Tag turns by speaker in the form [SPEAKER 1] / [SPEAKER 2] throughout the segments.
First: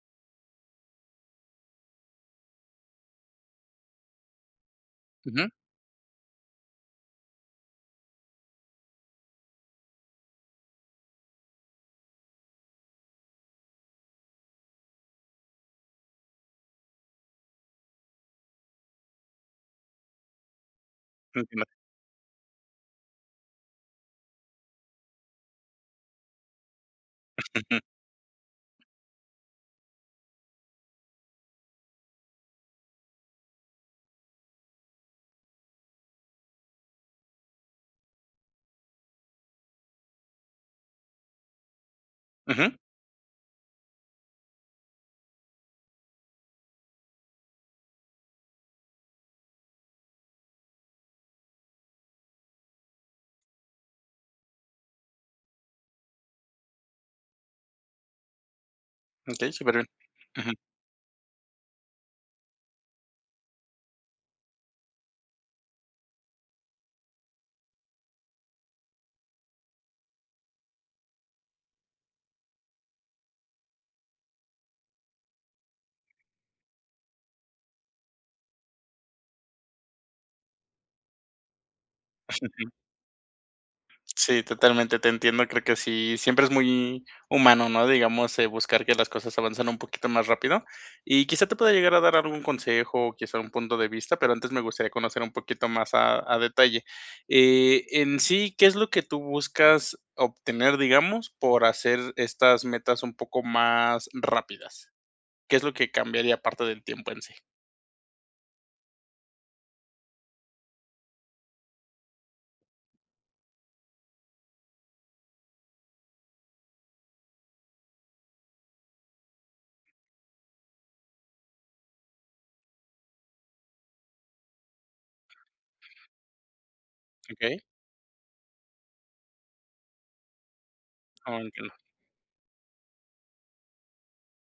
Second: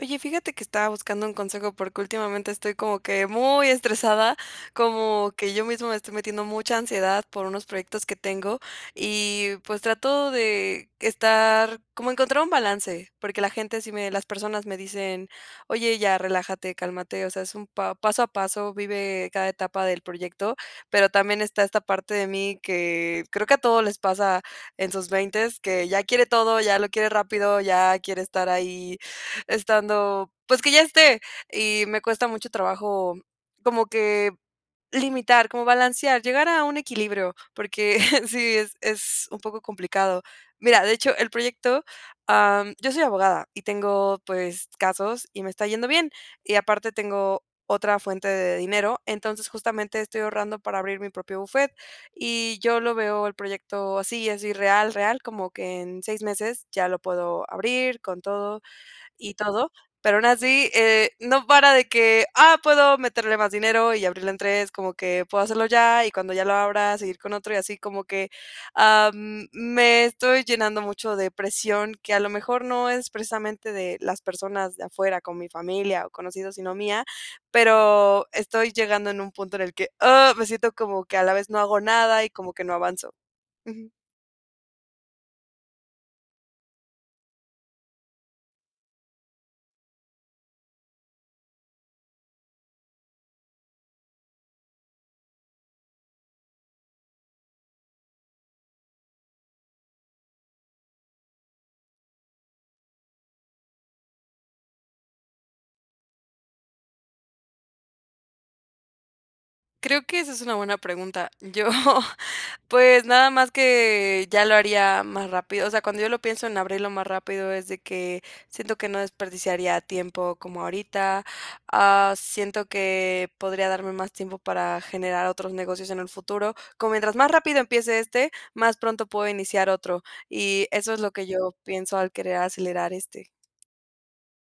[SPEAKER 1] Oye, fíjate que estaba buscando un consejo, porque últimamente estoy como que muy estresada, como
[SPEAKER 2] Ujú.
[SPEAKER 1] que yo misma me estoy metiendo mucha ansiedad, por unos proyectos que tengo y, pues, trato de, estar, como encontrar un balance, porque la gente sí me las personas me dicen: "Oye, ya, relájate, cálmate, o sea, es un pa paso a paso, vive cada etapa del proyecto", pero también esta
[SPEAKER 2] [unintelligible]
[SPEAKER 1] esta parte de mí, que creo que a todos les pasa en sus veintes, que ya quiere todo, ya lo quiere rápido, ya quiere estar ahí estando, pues, que ya esté, y me cuesta mucho trabajo como que, limitar, como balancear, llegar a un equilibrio, porque sí, es es un poco complicado, mira, de hecho, el proyecto,
[SPEAKER 2] Ajá.
[SPEAKER 1] am, yo soy abogada y tengo, pues, casos y me está yendo bien, y aparte tengo otra fuente de dinero, entonces, justamente estoy ahorrando para abrir mi propio buffet, y yo lo veo el proyecto así, es irreal, real, como que en 6 meses ya lo puedo abrir con todo y
[SPEAKER 2] Okey,
[SPEAKER 1] todo,
[SPEAKER 2] súper bien,
[SPEAKER 1] pero aún
[SPEAKER 2] ajá.
[SPEAKER 1] así, eh, no para de que, ah, puedo meterle más dinero y abrirlo en 3 como que puedo hacerlo ya, y cuando ya lo abra, seguir con otro, y así como que, am, me estoy llenando mucho de presión, que a lo mejor no es precisamente de las personas de afuera, como mi familia o conocidos, sino mía, pero, estoy llegando en un punto en el que, ¡ah!, me siento como que a la vez no hago nada y como que
[SPEAKER 2] Ujú.
[SPEAKER 1] no avanzo, ujú.
[SPEAKER 2] Sí, totalmente te entiendo, creo que sí, siempre es muy humano, ¿no?, digamos, eh, buscar que las cosas avancen un poquito más rápido, y quizá te pueda llegar a dar algún consejo o quizá un punto de vista, pero antes me gustaría conocer un poquito más a a detalle, eh, en sí, ¿qué es lo que tú buscas obtener, digamos, por hacer estas metas un poco más rápidas? ¿Qué es lo que cambiaría parte del tiempo, en sí?
[SPEAKER 1] Creo que esa es una buena pregunta. Yo, pues, nada más que ya lo haría más rápido, o sea, cuando yo lo pienso en abrirlo más rápido, es de que siento que no desperdiciaría tiempo como ahorita, ah, siento que podría darme más tiempo para generar otros negocios en el futuro, como mientras más rápido
[SPEAKER 2] Okey.
[SPEAKER 1] empiece este, más pronto puedo iniciar otro, y eso es lo que
[SPEAKER 2] Oh,
[SPEAKER 1] yo
[SPEAKER 2] entiendo.
[SPEAKER 1] pienso al querer acelerar este.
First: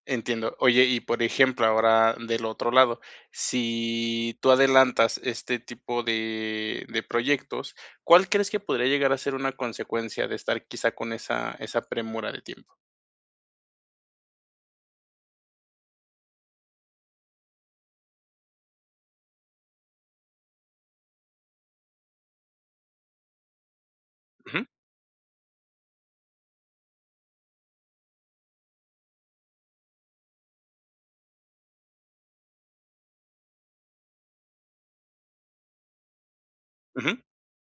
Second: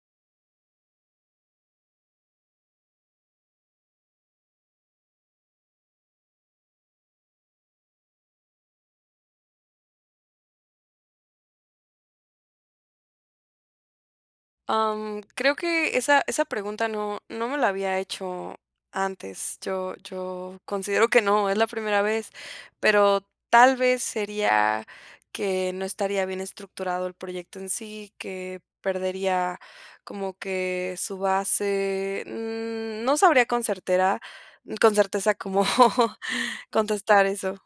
[SPEAKER 2] Entiendo. Oye y por ejemplo ahora del otro lado, si tú adelantas este tipo de de proyectos, ¿cuál crees que podría llegar a ser una consecuencia de estar quizá con esa esa premura de tiempo?
[SPEAKER 1] Am, creo que esa esa pregunta no no me la había hecho antes. Yo yo considero que no, es la primera vez, pero tal vez,
[SPEAKER 2] Ujú.
[SPEAKER 1] sería que no estaría bien estructurado el proyecto en sí, que perdería como que su base, mm, no sabría con certera con certeza cómo
[SPEAKER 2] Ujú.
[SPEAKER 1] contestar eso.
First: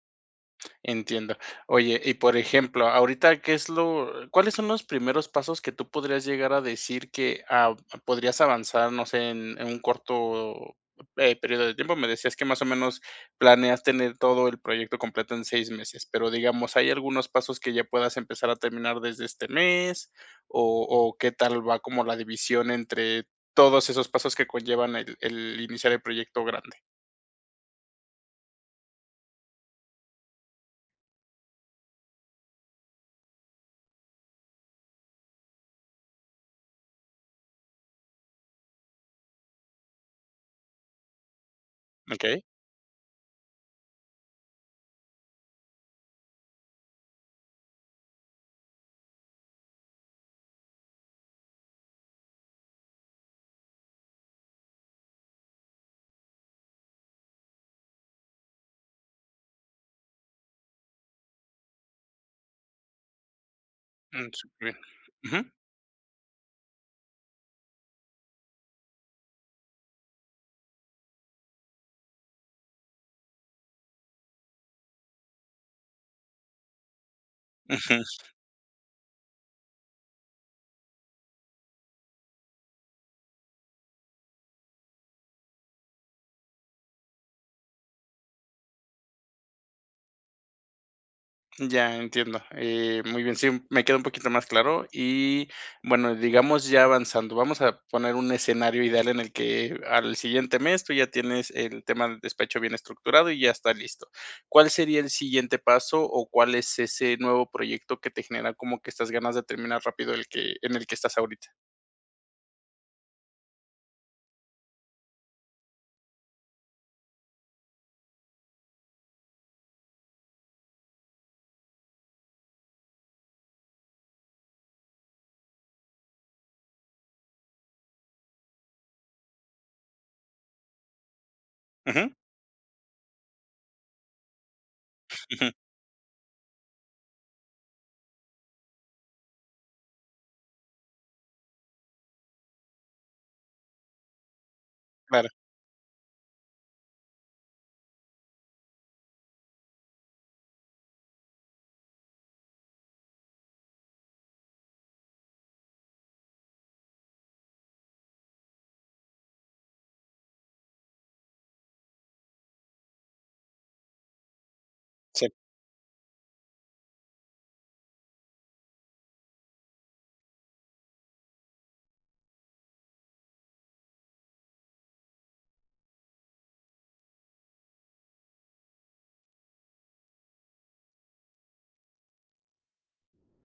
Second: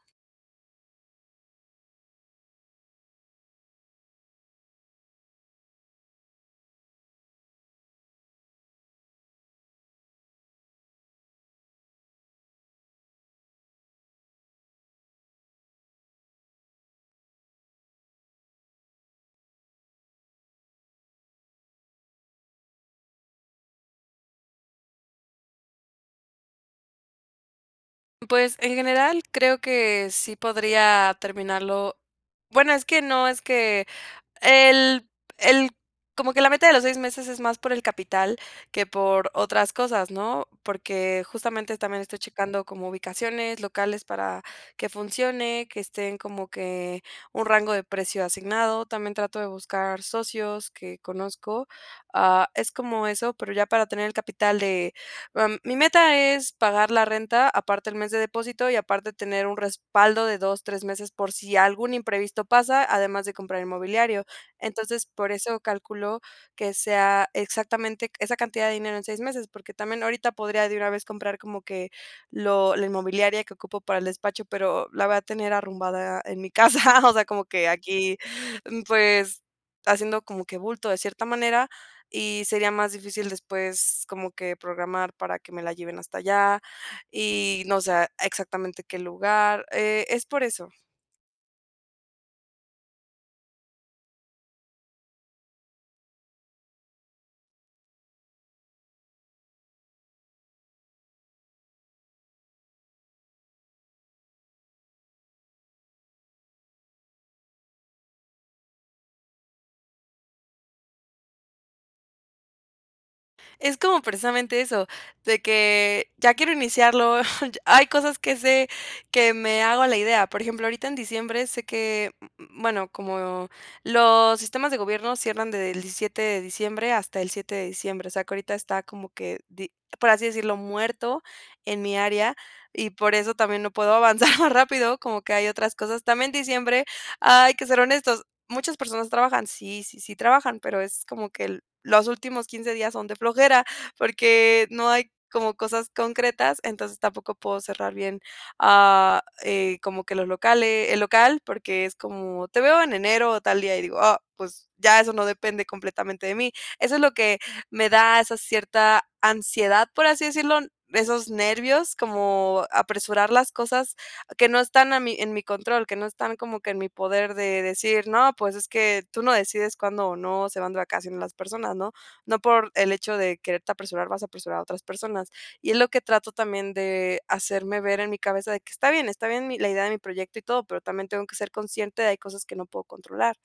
[SPEAKER 2] Entiendo. Oye, y por ejemplo, ahorita, ¿qué es lo cuáles son los primeros pasos que tú podrías llegar a decir que, ah, podrías avanzar, no sé, en en un corto, eh, periodo de tiempo?, me decías que más o menos planeas tener todo el proyecto completo en 6 meses, pero, digamos, ¿hay algunos pasos que ya puedas empezar a terminar desde este mes o o, ¿qué tal va como la división entre todos esos pasos que conllevan el el iniciar el proyecto grande?
[SPEAKER 1] Pues, en general, creo que sí podría terminarlo. Bueno, es que no, es que el el como que la meta de los 6 meses, es más por el capital que por otras cosas, ¿no?, porque justamente también estoy
[SPEAKER 2] Okey.
[SPEAKER 1] checando como ubicaciones locales para que funcione, que estén como que un rango de precio asignado. También trato de buscar socios que conozco. Ah, es como eso, pero ya para tener el capital de, am, mi meta es pagar la renta, aparte el mes de depósito, y aparte tener un respaldo de 2, 3 meses, por si algún imprevisto pasa, además de comprar inmobiliario.
[SPEAKER 2] Mm, superbién,
[SPEAKER 1] Entonces, por
[SPEAKER 2] ujú.
[SPEAKER 1] eso calculo que sea exactamente esa cantidad de dinero en 6 meses, porque también ahorita podría de una vez comprar como que lo la inmobiliaria que ocupo para el despacho, pero la voy a tener arrumbada en mi casa. O sea, como que aquí,
[SPEAKER 2] Ujú.
[SPEAKER 1] pues, haciendo como que bulto de cierta manera y sería más difícil después como que programar para que me la lleven hasta allá y, no sé, exactamente qué lugar. Eh, es por eso.
[SPEAKER 2] Ya, entiendo, eh, muy bien. Sí, me queda un poquito más claro. Y, bueno, digamos ya avanzando, vamos a poner un escenario ideal en el que al siguiente mes, tú ya tienes el tema del despacho bien estructurado y ya está listo, ¿cuál sería el siguiente paso, o cuál es ese nuevo proyecto que te genera como que estas ganas de terminar rápido el que en el que estás ahorita?
[SPEAKER 1] Es como precisamente eso, de que ya quiero iniciarlo. Hay cosas que sé que me hago la idea. Por ejemplo, ahorita en diciembre sé que, mm mm, bueno, como los sistemas de gobierno cierran desde el 17 de diciembre hasta el 7 de diciembre. O sea, que ahorita está como que di por así decirlo, muerto, en mi
[SPEAKER 2] Ujú.
[SPEAKER 1] área, y por eso también no puedo avanzar más rápido, como que hay
[SPEAKER 2] Ujú.
[SPEAKER 1] otras cosas también diciembre, hay que ser honestos, muchas personas trabajan. Sí, sí, sí trabajan, pero es como que el los últimos 15 días son de flojera, porque no hay
[SPEAKER 2] Vale.
[SPEAKER 1] como cosas concretas. Entonces, tampoco puedo cerrar bien, ah, eh, como que los locale el local, porque es como: "Te veo en enero o tal día". Y digo, ah, pues, ya eso no depende completamente de mí. Eso es lo que me da esa cierta ansiedad, por así decirlo, esos nervios, como apresurar las cosas que no están a mí
[SPEAKER 2] Sí.
[SPEAKER 1] en mi control, que no están como que en mi poder de decir: "No, pues, es que tú no decides cuándo o no se van de vacaciones as personas", ¿no? No por el hecho de quererte a apresurar, vas a apresurar a otras personas. Y es lo que trato también de hacerme ver en mi cabeza de que está bien, está bien mi la idea de mi proyecto y todo, pero también tengo que ser consciente de hay cosas que no puedo controlar.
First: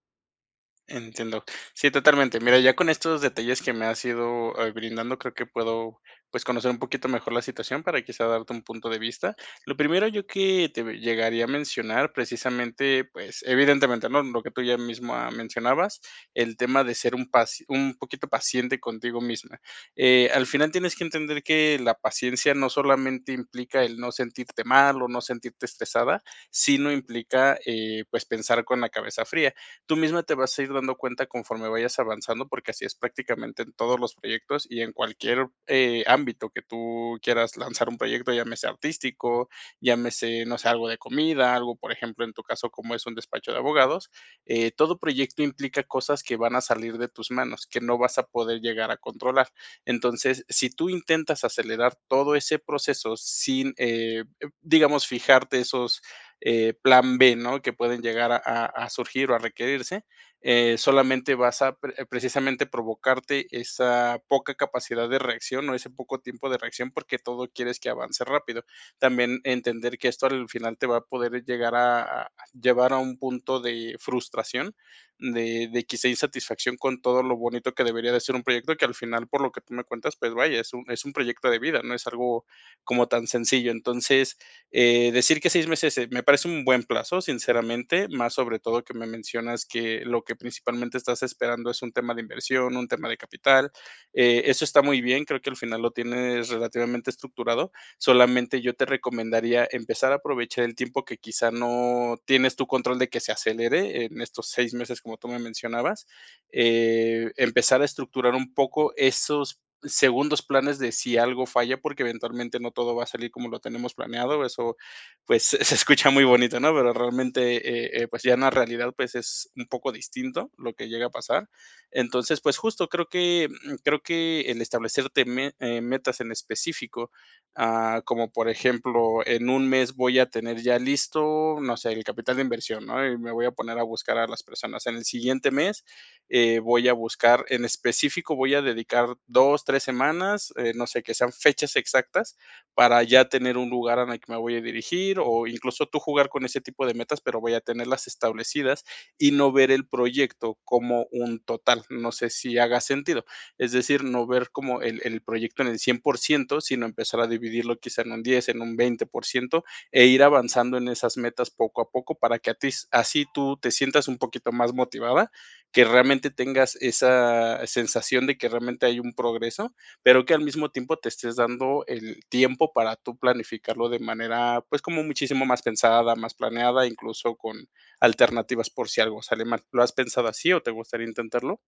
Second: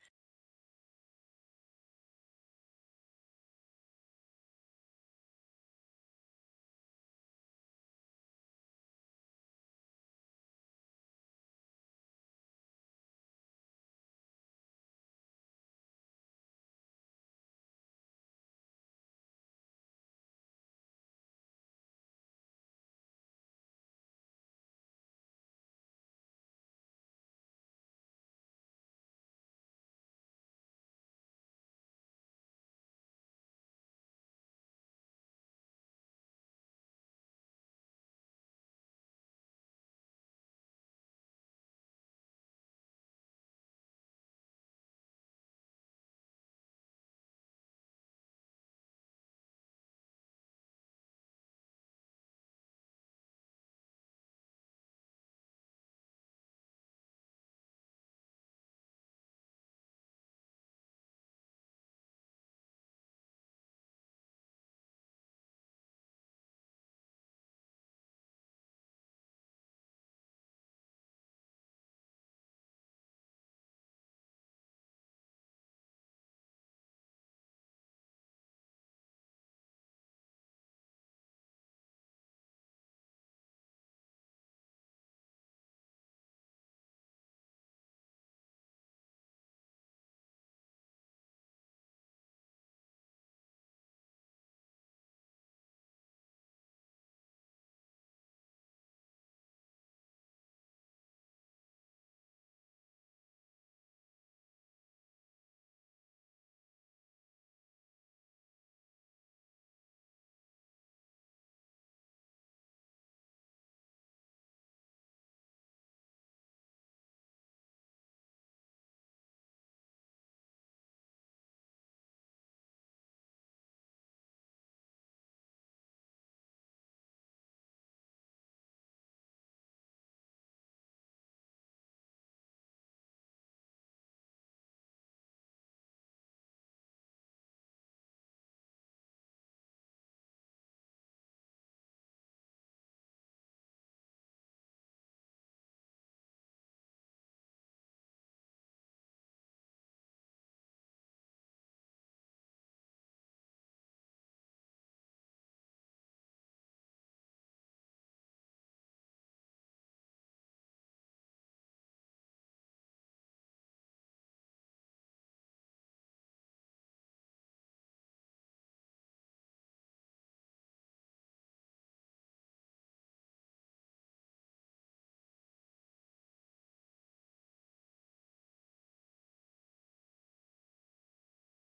[SPEAKER 2] Entiendo. Sí, totalmente. Mira, ya con estos detalles que me has ido, eh, brindando, creo que puedo, pues, conocer un poquito mejor la situación para quizá darte un punto de vista. Lo primero yo que te ve llegaría a mencionar, precisamente, pues, evidentemente, ¿no?, lo que tú ya misma mencionabas, el tema de ser un pas un poquito paciente contigo misma. Eh, al final tienes que entender que la paciencia no solamente implica el no sentirte mal o no sentirte estresada, sino implica, eh, pues, pensar con la cabeza fría. Tú misma te vas a ir dando cuenta conforme vayas avanzando, porque así es prácticamente en todos los proyectos y en cualquier, eh, ámbito que tú quieras lanzar un proyecto, llámese artístico, llámese, no sé, algo de comida, algo, por ejemplo, en tu caso, como es un despacho de abogados. Eh, todo proyecto implica cosas que van a salir de tus manos, que no vas a poder llegar a controlar. Entonces, si tú intentas acelerar todo ese proceso sin, eh eh, digamos, fijarte esos, eh, plan b, ¿no? Que pueden llegar a a surgir o a requerirse, eh, solamente vas a pre precisamente provocarte esa poca capacidad de reacción o ese poco tiempo de reacción, porque todo quieres que avance rápido. También, entender que esto al final te va a poder llegar a a llevar a un punto de frustración, de de quizá insatisfacción con todo lo bonito que debería de ser un proyecto, que al final, por lo que tú me cuentas, pues, vaya, es un es un proyecto de vida, no es algo como tan sencillo. Entonces, eh, decir que 6 meses, eh, me parece un buen plazo, sinceramente, más sobre todo que me mencionas que lo que principalmente estás esperando es un tema de inversión, un tema de capital. Eh, eso está muy bien, creo que al final lo tienes relativamente estructurado. Solamente yo te recomendaría empezar a aprovechar el tiempo que quizá no tienes tu control de que se acelere, en estos 6 meses, como tú me mencionabas. Eh, empezar a estructurar un poco esos segundos planes de si algo falla, porque eventualmente no todo va a salir como lo tenemos planeado, eso, pues, se escucha muy bonito, ¿no? Pero realmente, eh eh, pues, ya en la realidad, pues, es un poco distinto lo que llega a pasar. Entonces, pues, justo creo que, mm, creo que el establecerte me eh, metas en específico, ah, como por ejemplo, en 1 mes, voy a tener ya listo, no sé, el capital de inversión, ¿no? Y me voy a poner a buscar a las personas. En el siguiente mes, eh, voy a buscar en específico voy a dedicar 2 3 semanas, eh, no sé, que sean fechas exactas para ya tener un lugar en el que me voy a dirigir, o incluso tú jugar con ese tipo de metas, pero voy a tenerlas establecidas y no ver el proyecto como un total, no sé, si haga sentido. Es decir, no ver como el el proyecto en el 100% sino empezar a dividirlo quizá en un 10 en un 20% e ir avanzando en esas metas poco a poco para que a ti así tú te sientas un poquito más motivada, que realmente tengas esa sensación de que realmente hay un progreso, pero que al mismo tiempo te estés dando el tiempo para tú planificarlo de manera, pues, como muchísimo más pensada, más planeada, incluso con alternativas por si algo sale mal, ¿lo has pensado así o te gustaría intentarlo?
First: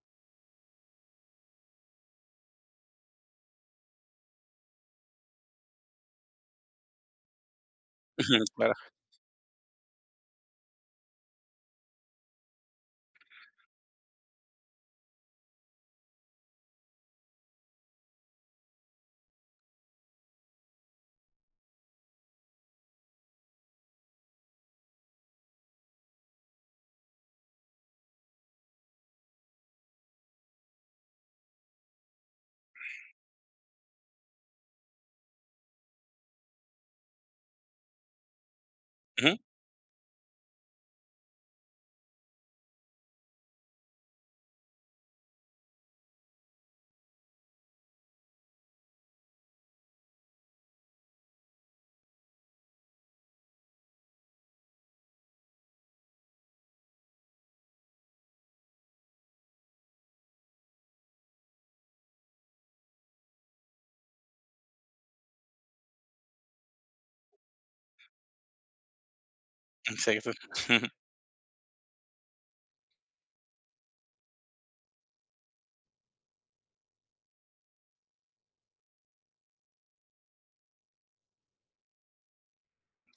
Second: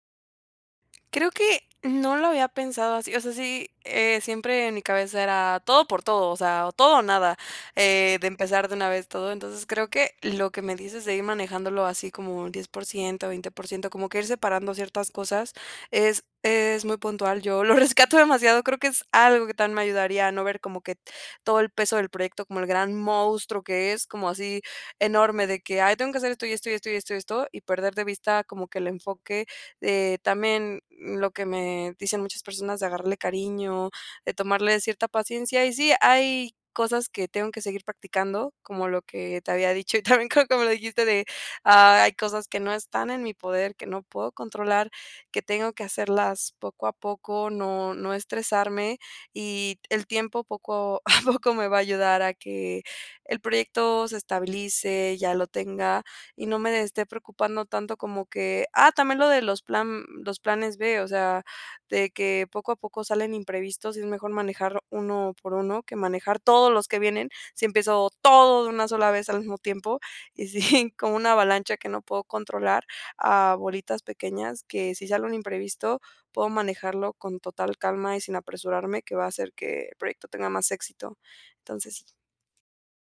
[SPEAKER 1] Creo que no lo había pensado así, o sea, sí, eh, siempre en mi cabeza era todo por todo, o sea, o todo o nada, eh, de
[SPEAKER 2] Ujú.
[SPEAKER 1] empezar de
[SPEAKER 2] Claro.
[SPEAKER 1] una vez todo. Entonces, creo que lo que me dices de ir manejándolo así como un 10% 20% como que ir separando ciertas cosas es es muy puntual. Yo lo rescato demasiado, creo que es algo que también me ayudaría, ¿no?, ver como que todo el peso del proyecto, como el gran monstruo que es, como así enorme de que: "Ay, tengo que hacer esto, y esto, y esto, y esto, y esto, y esto", y perder de vista como que el enfoque, de también lo que me dicen muchas personas de agarrarle cariño, de tomarle cierta paciencia. Y sí, hay cosas que tengo que seguir practicando, como lo
[SPEAKER 2] Ujú.
[SPEAKER 1] que te había dicho y también creo como lo dijiste de: "Hay cosas que no están en mi poder, que no puedo controlar, que tengo que hacerlas poco a poco, no no estresarme", y el tiempo poco, a poco me va a ayudar a que el proyecto se estabilice, ya lo tenga, y no me de esté preocupando tanto como que, ah, también lo de los plan los planes b, o sea, de que, poco a poco salen imprevistos y es mejor manejar uno por uno, que manejar todos los que vienen, si empiezo todo de una sola vez al mismo tiempo,
[SPEAKER 2] [unintelligible]
[SPEAKER 1] y si como una avalancha que no puedo controlar a bolitas pequeñas, que si sale un imprevisto, puedo manejarlo con total calma y sin apresurarme que va a hacer que el proyecto tenga más éxito, entonces, sí.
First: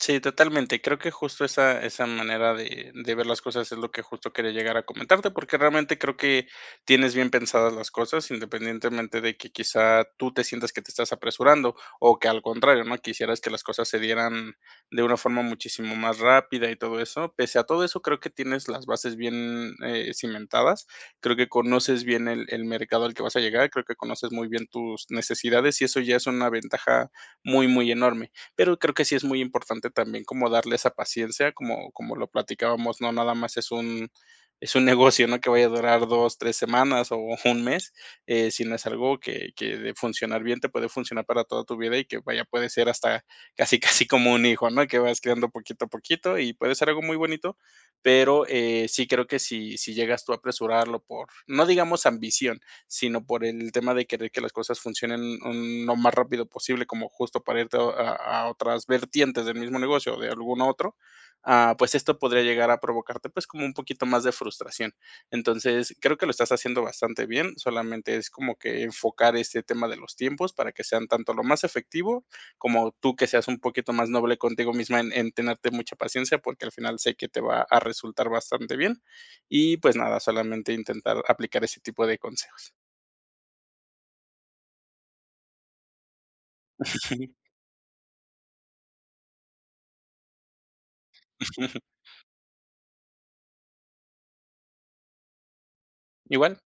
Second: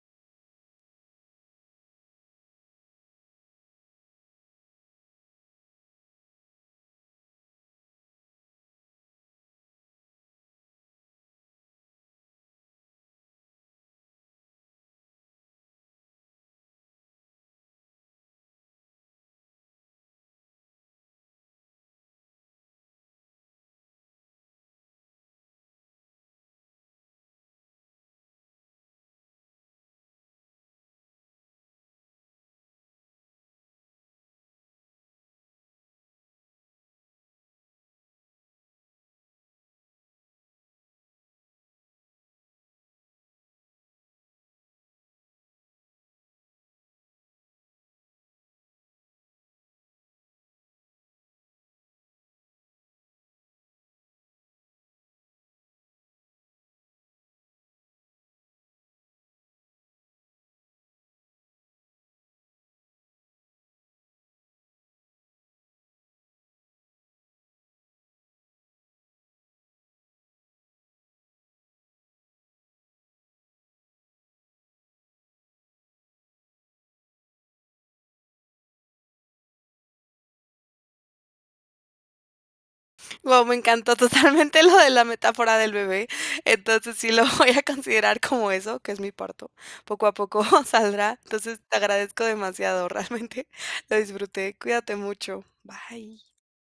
[SPEAKER 2] Sí, totalmente. Creo que justo esa esa manera de de ver las cosas es lo que justo quería llegar a comentarte, porque realmente creo que tienes bien pensadas las cosas, independientemente de que quizá tú te sientas que te estás apresurando o que al contrario, ¿no? Quisieras que las cosas se dieran de una forma muchísimo más rápida y todo eso. Pese a todo eso, creo que tienes las bases bien, eh, cimentadas. Creo que conoces bien el el mercado al que vas a llegar, creo que conoces muy bien tus necesidades, y eso ya es una ventaja muy, muy enorme. Pero creo que sí es muy importante también como darle esa paciencia, como como lo platicábamos, no nada más es un es un negocio, no que vaya a durar 2, 3 semanas o un mes, eh, sino es algo que que de funcionar bien, te puede funcionar para toda tu vida y que, vaya, puede ser hasta casi, casi como un hijo. ¿no? Que vas criando poquito a poquito y puede ser algo muy bonito, pero, eh, sí creo que si si llegas tú a apresurarlo por, no digamos ambición, sino por el tema de querer que las cosas funcionen, mm, lo más rápido posible, como justo para irte a a otras vertientes del mismo negocio o de algún otro, ah, pues esto podría llegar a provocarte, pues, como un poquito más de frustración. Entonces, creo que lo estás haciendo bastante bien, solamente es como que enfocar este tema de los tiempos para que sean tanto lo más efectivo, como tú que seas un poquito más noble contigo misma en en tenerte mucha paciencia, porque al final sé que te va a resultar bastante bien. Y pues nada, solamente intentar aplicar ese tipo de consejos.
[SPEAKER 1] ¡Guau! Me encantó totalmente lo de la metáfora del bebé. Entonces, sí lo voy a considerar como eso, que es mi parto. Poco a poco saldrá. Entonces, te agradezco demasiado realmente. Lo disfruté. Cuídate mucho. Bye.
[SPEAKER 2] Igual.